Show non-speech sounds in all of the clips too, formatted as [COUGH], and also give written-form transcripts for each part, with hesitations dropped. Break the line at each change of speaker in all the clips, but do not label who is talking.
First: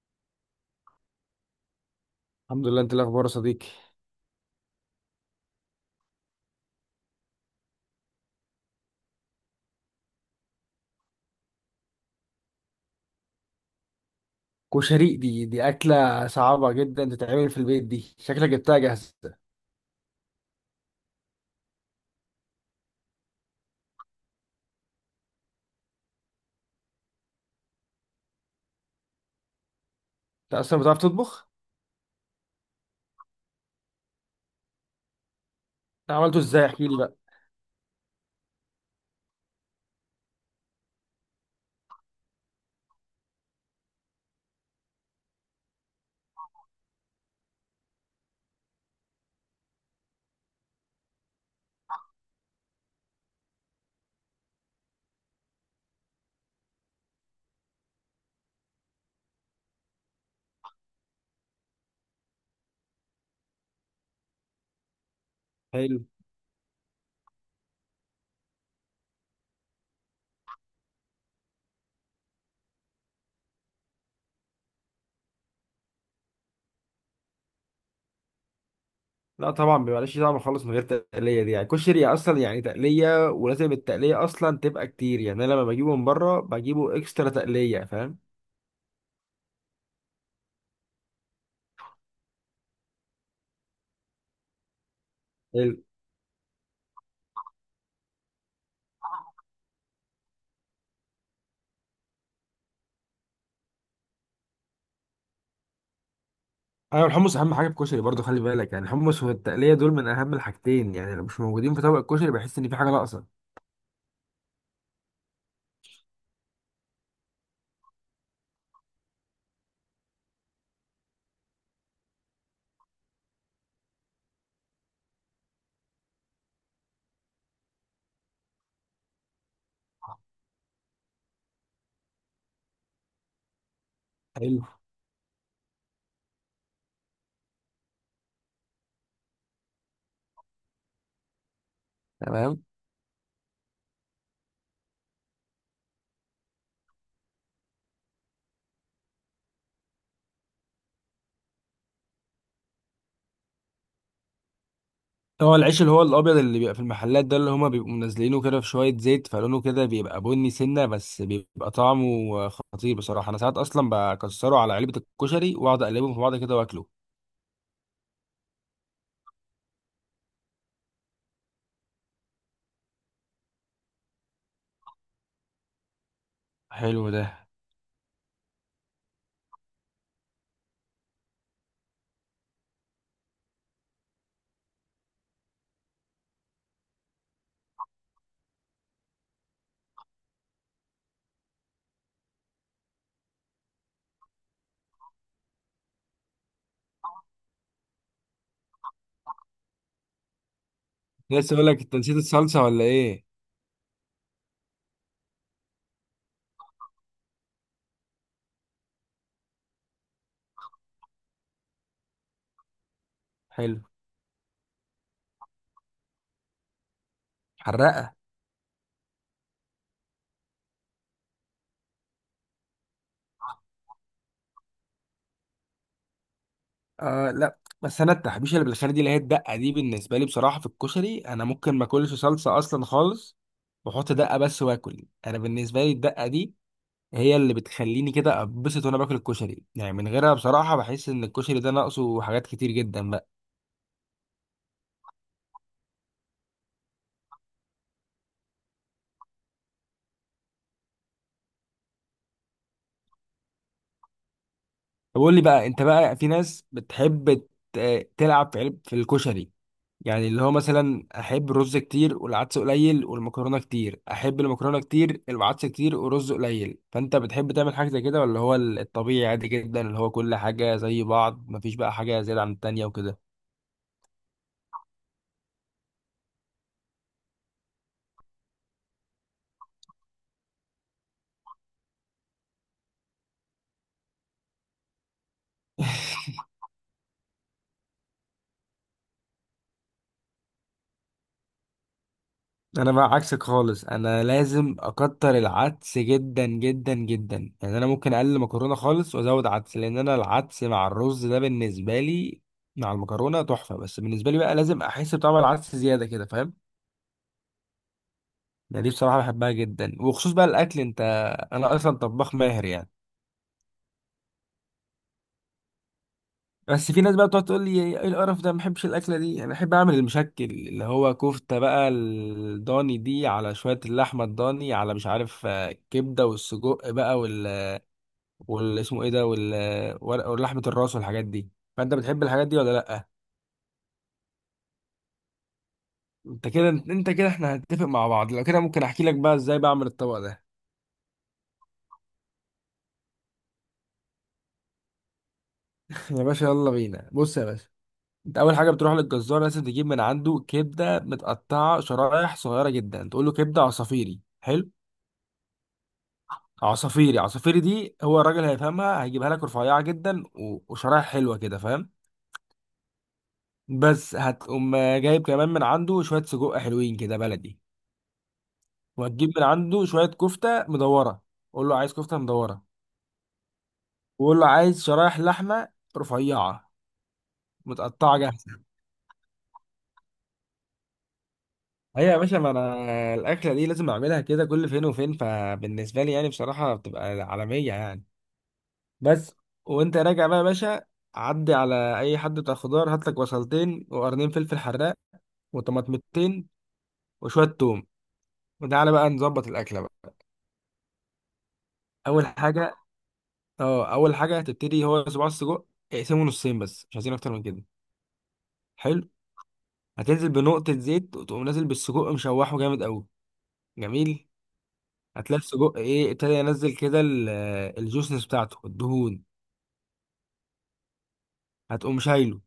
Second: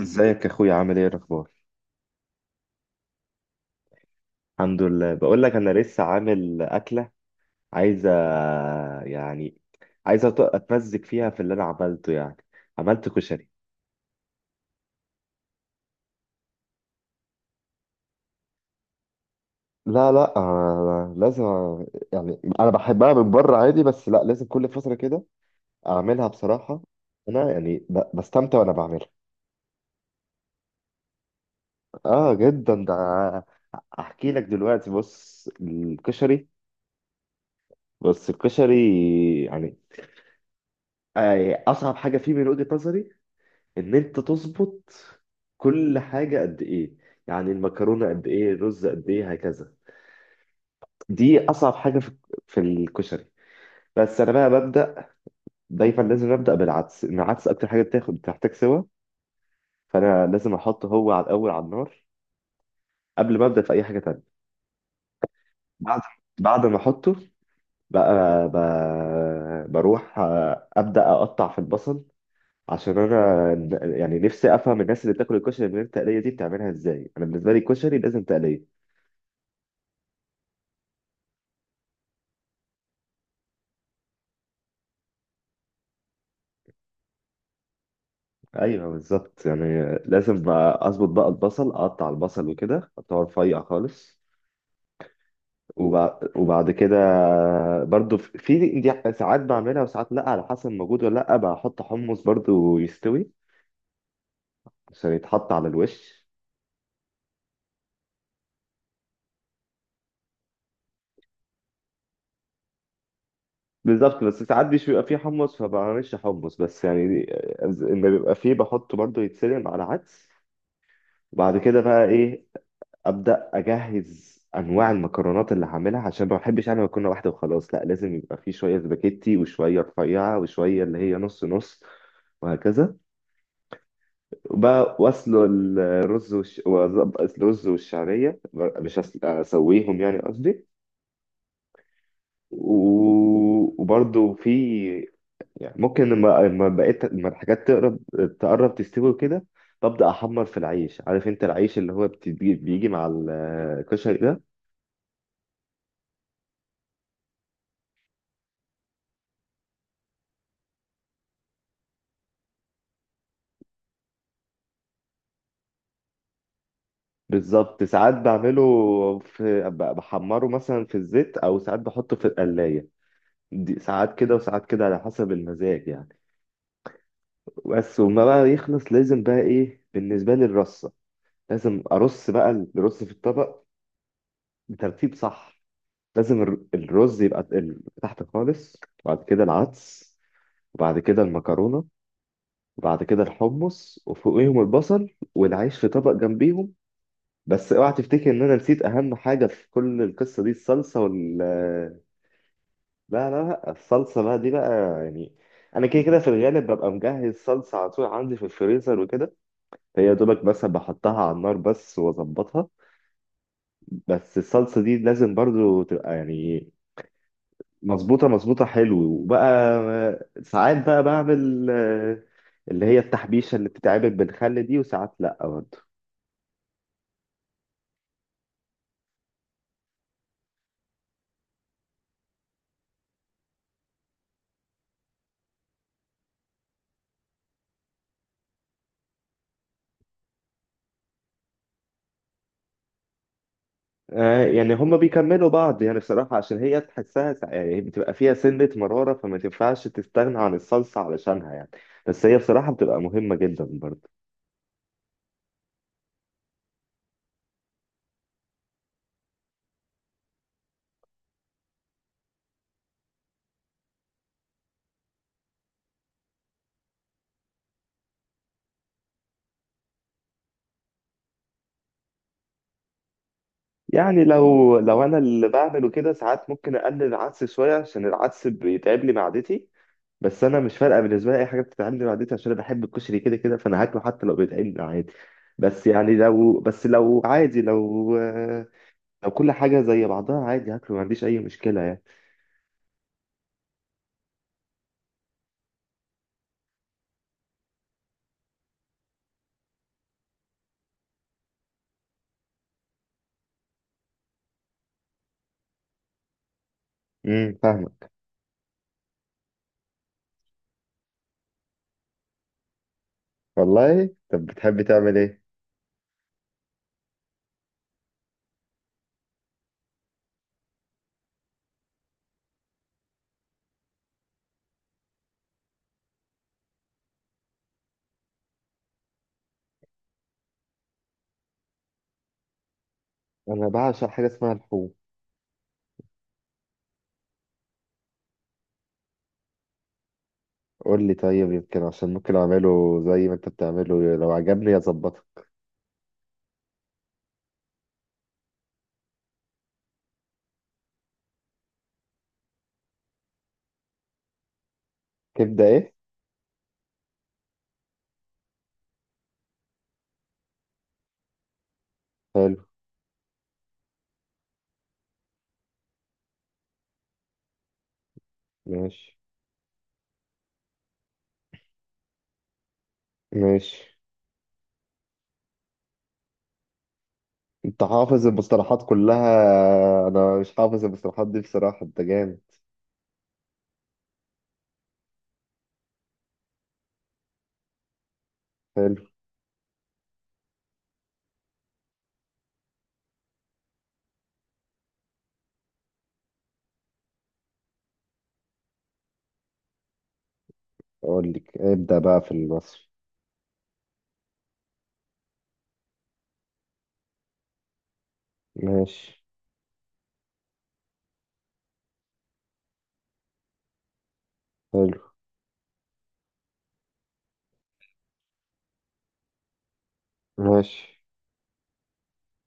ازيك يا اخويا، عامل ايه الاخبار؟
الحمد لله، انت إيه الاخبار يا صديقي؟
الحمد لله، بقول لك انا لسه عامل اكله. عايزه يعني عايزه اتمزج فيها في اللي انا عملته عملت كشري.
كشري دي اكله صعبه جدا تتعمل في البيت. دي شكلك جبتها جاهزه.
لا لا آه، لازم. يعني انا بحبها من بره عادي، بس لا، لازم كل فتره كده اعملها بصراحه. انا بستمتع وانا بعملها.
انت اصلا بتعرف تطبخ؟
اه جدا ده. احكي لك دلوقتي، بص
انت عملته
الكشري.
ازاي؟ احكي لي بقى.
بص الكشري يعني اصعب حاجه فيه من وجهه نظري ان انت تظبط كل حاجه قد ايه. يعني المكرونه قد ايه، الرز قد ايه، هكذا. دي اصعب حاجه في الكشري. بس انا بقى ببدا دايما، لازم ابدا بالعدس، إن العدس اكتر حاجه بتاخد، بتحتاج سوا، فانا لازم احطه هو على الاول على النار قبل ما ابدا في اي حاجه تانية.
حلو.
بعد بعد ما احطه بقى بروح ابدا اقطع في البصل. عشان انا نفسي افهم الناس اللي بتاكل الكشري من غير تقليه دي بتعملها ازاي. انا بالنسبه لي الكشري لازم تقليه.
لا طبعا بيبقاش طعم خالص من غير تقليه، دي يعني كشري اصلا يعني تقليه، ولازم التقليه اصلا تبقى كتير. يعني انا لما بجيبه من بره بجيبه اكسترا تقليه، فاهم؟
ايوه بالظبط، يعني لازم بقى اظبط بقى البصل، اقطع البصل وكده اقطعه رفيع خالص.
حلو.
وبعد كده برضو في دي ساعات بعملها وساعات لا، على حسب موجود ولا لا. بحط حمص برضو يستوي عشان يتحط على الوش.
ايوه، الحمص اهم حاجه في الكشري برضه، خلي بالك يعني الحمص والتقليه دول من اهم الحاجتين. يعني لو مش موجودين في طبق الكشري بحس ان في حاجه ناقصه.
بالظبط، بس ساعات مش بيبقى فيه حمص فبعملش حمص، بس يعني اما بيبقى فيه بحطه برضو يتسلق على عدس. وبعد كده بقى ايه، ابدا اجهز انواع المكرونات اللي هعملها، عشان ما بحبش انا مكرونه واحده وخلاص، لا لازم يبقى في شويه سباكيتي وشويه رفيعه وشويه اللي هي نص نص، وهكذا.
حلو.
وبقى واسلق الرز وأظبط الرز والشعريه، مش اسويهم يعني قصدي.
تمام.
و... وبرده في، يعني ممكن لما بقيت لما الحاجات تقرب تستوي كده ببدا احمر في العيش. عارف انت العيش اللي هو بيجي مع الكشري ده.
هو العيش اللي هو الابيض اللي بيبقى في المحلات ده، اللي هما بيبقوا منزلينه كده في شويه زيت، فلونه كده بيبقى بني سنه، بس بيبقى طعمه خطير بصراحه. انا ساعات اصلا بكسره على علبه الكشري واقعد اقلبهم في بعض كده واكله.
بالظبط، ساعات بعمله في بحمره مثلا في الزيت، او ساعات بحطه في القلايه، دي ساعات كده وساعات كده على حسب المزاج يعني.
حلو ده.
بس وما بقى يخلص لازم بقى ايه، بالنسبه لي الرصه، لازم ارص بقى الرز في الطبق بترتيب صح. لازم الرز يبقى تحت خالص، وبعد كده العدس، وبعد كده المكرونه، وبعد كده الحمص، وفوقيهم البصل، والعيش في طبق جنبيهم. بس اوعى تفتكر ان انا نسيت اهم حاجه في كل القصه دي، الصلصه
لسه اقول لك انت
وال...
نسيت الصلصه ولا ايه؟
لا لا لا الصلصة بقى دي بقى، يعني أنا كده كده في الغالب ببقى مجهز صلصة على طول عندي في الفريزر وكده، هي دوبك بس بحطها على النار بس وأظبطها.
حلو.
بس الصلصة دي لازم برضو تبقى يعني
حرقه.
مظبوطة مظبوطة. حلو. وبقى ساعات بقى بعمل اللي هي التحبيشة اللي بتتعمل بالخل دي، وساعات لأ برضو.
آه، لا، بس انا التحبيشه اللي بالخير دي، اللي هي الدقه دي، بالنسبه لي بصراحه في الكشري انا ممكن ما اكلش صلصه اصلا خالص واحط دقه بس واكل. انا بالنسبه لي الدقه دي هي اللي بتخليني كده اتبسط وانا باكل الكشري. يعني من غيرها بصراحه بحس ان الكشري ده ناقصه حاجات كتير جدا بقى.
يعني هما بيكملوا بعض يعني، الصراحة عشان هي تحسها يعني بتبقى فيها سنة مرارة، فما تنفعش تستغنى عن الصلصة علشانها يعني. بس هي بصراحة بتبقى مهمة جدا برضه.
طب قول لي بقى، انت بقى في ناس بتحب تلعب في علب في الكشري؟ يعني اللي هو مثلا احب الرز كتير والعدس قليل والمكرونه كتير، احب المكرونه كتير العدس كتير ورز قليل، فانت بتحب تعمل حاجه زي كده ولا هو الطبيعي عادي جدا اللي هو كل حاجه زي بعض، مفيش بقى حاجه زياده عن التانيه وكده؟
يعني لو أنا اللي بعمله كده ساعات ممكن أقلل العدس شوية، عشان العدس بيتعب لي معدتي. بس أنا مش فارقة، بالنسبة لي أي حاجة بتتعب لي معدتي، عشان أنا بحب الكشري كده كده، فأنا هاكله حتى لو بيتعب لي عادي. بس يعني لو عادي، لو لو كل حاجة زي بعضها عادي هاكله، ما عنديش أي مشكلة يعني.
انا بقى عكسك خالص، انا لازم اكتر العدس جدا جدا جدا. يعني انا ممكن اقلل مكرونه خالص وازود عدس، لان انا العدس مع الرز ده بالنسبه لي مع المكرونه تحفه، بس بالنسبه لي بقى لازم احس بطعم العدس زياده كده، فاهم؟
فاهمك.
يعني دي بصراحه بحبها جدا. وخصوص بقى الاكل، انت انا اصلا طباخ ماهر يعني.
والله، طب بتحبي تعمل ايه؟
بس في ناس بقى بتقعد تقول لي ايه القرف ده، ما بحبش الاكله دي. انا احب اعمل المشكل اللي هو كفته بقى الضاني دي على شويه اللحمه الضاني، على مش عارف كبده والسجق بقى، والاسمه ايه ده ولحمه الراس والحاجات دي، فانت بتحب الحاجات دي ولا لا؟
انا بعشق حاجه اسمها الحوم.
انت كده، انت كده احنا هنتفق مع بعض. لو كده ممكن احكي لك بقى ازاي بعمل الطبق ده.
قول لي طيب، يمكن عشان ممكن اعمله زي ما انت بتعمله، لو عجبني اظبطه.
[LAUGHS] يا باشا يلا بينا، بص يا باشا. انت اول حاجه بتروح للجزار، لازم تجيب من عنده كبده متقطعه شرايح صغيره جدا، تقول له كبده عصافيري. حلو.
كبده ايه؟
عصافيري، عصافيري دي هو الراجل هيفهمها، هيجيبها لك رفيعه جدا وشرايح حلوه كده، فاهم؟
حلو.
بس هتقوم جايب كمان من عنده شويه سجق حلوين كده بلدي.
ماشي.
وهتجيب من عنده شوية كفتة مدورة، قول له عايز كفتة مدورة.
ماشي.
وقول له عايز شرايح لحمة رفيعة
انت
متقطعة
حافظ
جاهزة.
المصطلحات كلها؟ انا مش حافظ المصطلحات دي بصراحه، انت
أيوة يا باشا،
جامد.
ما أنا الأكلة دي لازم أعملها كده كل فين وفين، فبالنسبة لي يعني بصراحة بتبقى عالمية يعني.
حلو.
بس وأنت راجع بقى يا باشا، عدي على أي حد بتاع خضار، هات لك بصلتين وقرنين فلفل حراق، وطماطمتين وشوية توم، وتعالى بقى نظبط الأكلة بقى.
اقول لك ابدا بقى
أول
في
حاجة،
المصري.
أه أول حاجة هتبتدي هو صباع السجق، اقسمه نصين بس مش عايزين أكتر من كده. حلو.
ماشي.
هتنزل بنقطة زيت وتقوم نازل بالسجق، مشوحه جامد قوي. جميل.
حلو.
هتلاقي السجق ايه ابتدى ينزل كده الجوسنس بتاعته، الدهون.
ماشي.
هتقوم شايله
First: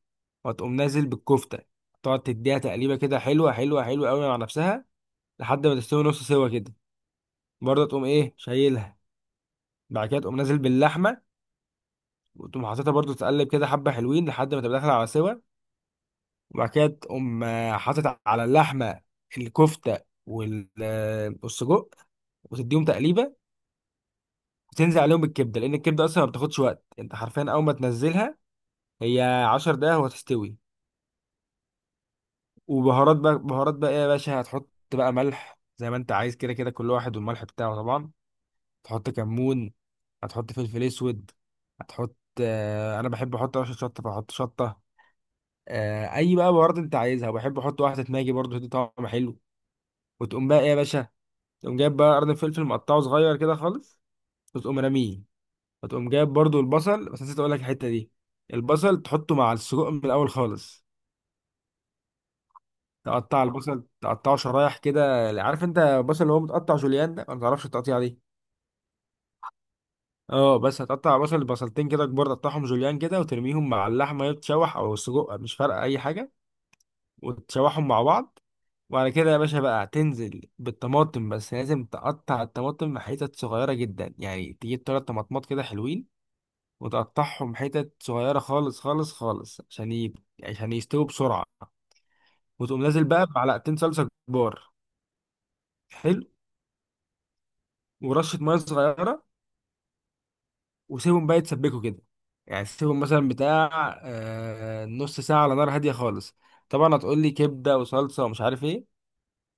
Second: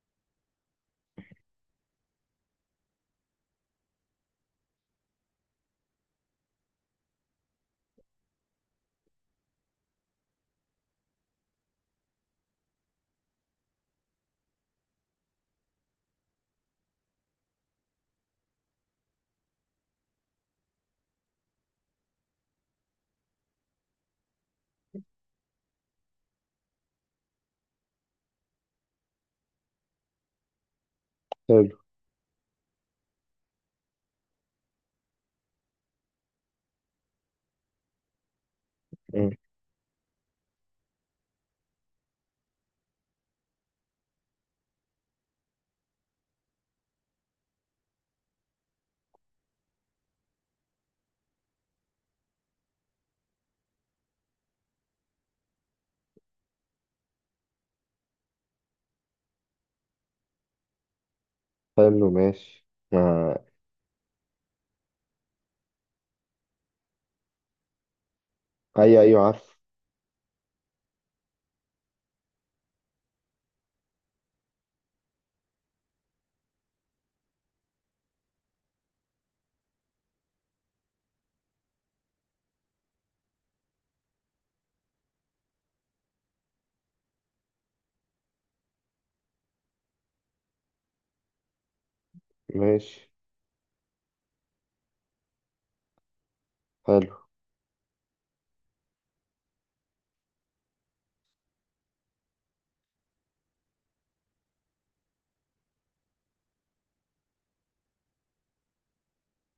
وهتقوم نازل بالكفتة، تقعد تديها تقليبة كده حلوة حلوة حلوة قوي مع نفسها لحد ما تستوي نص سوا كده. برضه تقوم ايه شايلها. بعد كده تقوم نازل باللحمة، وتقوم حاططها برضه تقلب كده حبة حلوين لحد ما تبقى داخلة على سوا. وبعد كده تقوم حاطط على اللحمة الكفتة وال- آه، والسجق، وتديهم تقليبة. بتنزل عليهم الكبده، لان الكبده اصلا ما بتاخدش وقت. انت حرفيا اول ما تنزلها هي 10 دقايق وهتستوي.
حلو.
وبهارات بقى، بهارات بقى ايه يا باشا هتحط؟ بقى ملح زي ما انت عايز، كده كده كل واحد والملح بتاعه طبعا. تحط
مم.
كمون، هتحط فلفل اسود، هتحط، آه انا بحب احط رشه شطه فاحط شطه، آه اي بقى بهارات انت عايزها. وبحب احط واحده ماجي برضه، تدي طعم حلو. وتقوم بقى ايه يا باشا؟ تقوم جايب بقى قرن فلفل مقطعه صغير كده خالص، وتقوم راميه. فتقوم جايب برضو البصل، بس نسيت اقول لك الحته دي، البصل تحطه مع السجق من الاول خالص.
حلو. ماشي. ما...
تقطع البصل تقطعه شرايح كده، عارف انت البصل اللي هو متقطع جوليان ده؟ ما تعرفش التقطيع دي؟
ايوه ايوه عارف.
اه، بس هتقطع بصل بصلتين كده كبار، تقطعهم جوليان كده وترميهم مع اللحمه اللي بتتشوح او السجق، مش فارقه اي حاجه، وتشوحهم مع بعض. وبعد كده يا باشا بقى هتنزل بالطماطم، بس لازم تقطع الطماطم حتت صغيره جدا. يعني تجيب تلات طماطمات كده حلوين وتقطعهم حتت صغيرة خالص خالص خالص عشان عشان يستووا بسرعة. وتقوم نازل
ماشي.
بقى بمعلقتين صلصة كبار. حلو.
حلو.
ورشة مية صغيرة. وسيبهم بقى يتسبكوا كده، يعني سيبهم مثلا بتاع نص ساعة على نار هادية خالص. طبعا هتقول لي كبدة وصلصة ومش عارف ايه.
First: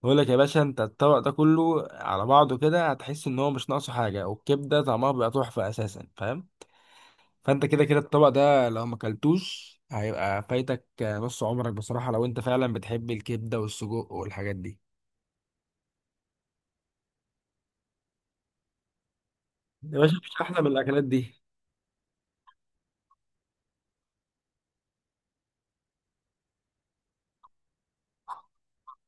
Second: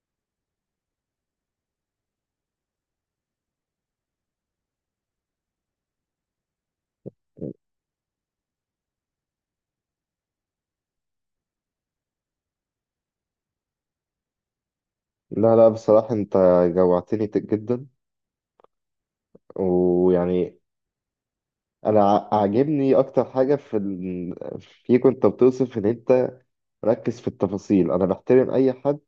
بقول لك يا باشا انت الطبق ده كله على بعضه كده هتحس ان هو مش ناقصه حاجة، والكبدة طعمها بيبقى تحفة اساسا، فاهم؟ فانت كده كده الطبق ده لو ما اكلتوش هيبقى فايتك نص عمرك بصراحة، لو انت فعلا بتحب الكبدة والسجق والحاجات دي.
لا لا، بصراحة انت جوعتني، جدا.
يا باشا مفيش
ويعني
احلى من الاكلات دي.
انا عاجبني اكتر حاجه في فيك انت، بتوصف ان انت ركز في التفاصيل. انا بحترم اي حد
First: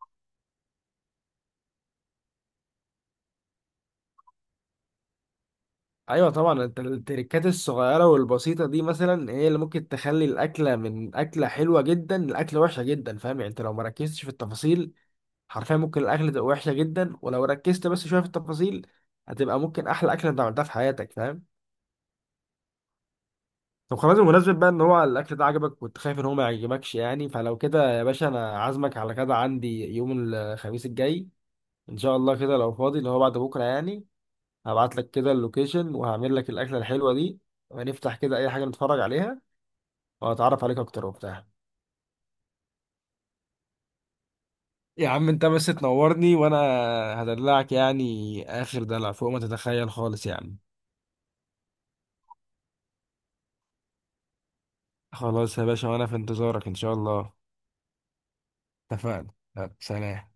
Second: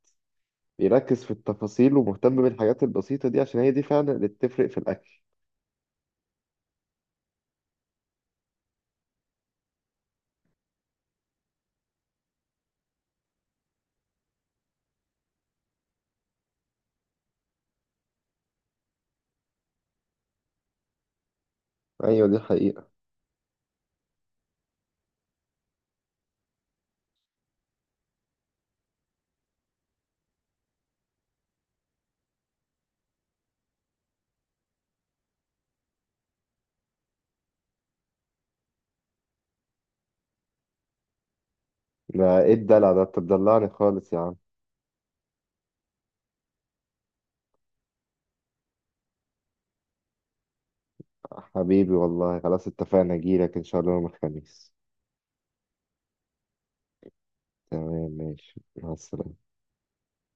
بيركز في التفاصيل ومهتم بالحاجات البسيطه دي، عشان هي دي فعلا اللي بتفرق في الاكل.
ايوه طبعا، انت التركات الصغيرة والبسيطة دي مثلا هي اللي ممكن تخلي الاكلة من اكلة حلوة جدا لاكلة وحشة جدا، فاهم؟ يعني انت لو ما ركزتش في التفاصيل حرفيا ممكن الاكلة تبقى وحشة جدا، ولو ركزت بس شوية في التفاصيل هتبقى ممكن احلى اكلة انت عملتها في حياتك، فاهم؟
ايوه دي حقيقه.
طب خلاص، بمناسبة بقى ان هو الاكل ده عجبك، كنت خايف ان هو ما يعجبكش يعني. فلو كده يا باشا انا عازمك على كده عندي يوم الخميس الجاي ان شاء الله، كده لو فاضي، اللي هو بعد بكرة يعني. هبعت لك كده اللوكيشن وهعمل لك الاكلة الحلوة دي، ونفتح كده اي حاجة نتفرج عليها، وهتعرف عليك اكتر وبتاع.
ده ايه الدلع ده، انت بتدلعني خالص يا عم.
يا عم انت بس تنورني وانا هدلعك يعني اخر دلع فوق ما تتخيل خالص يعني.
حبيبي والله، خلاص اتفقنا، اجيلك ان شاء الله يوم الخميس.
خلاص يا باشا، وانا في انتظارك ان شاء الله.
تمام، ماشي، مع
اتفقنا،
السلامه.
يلا، سلام.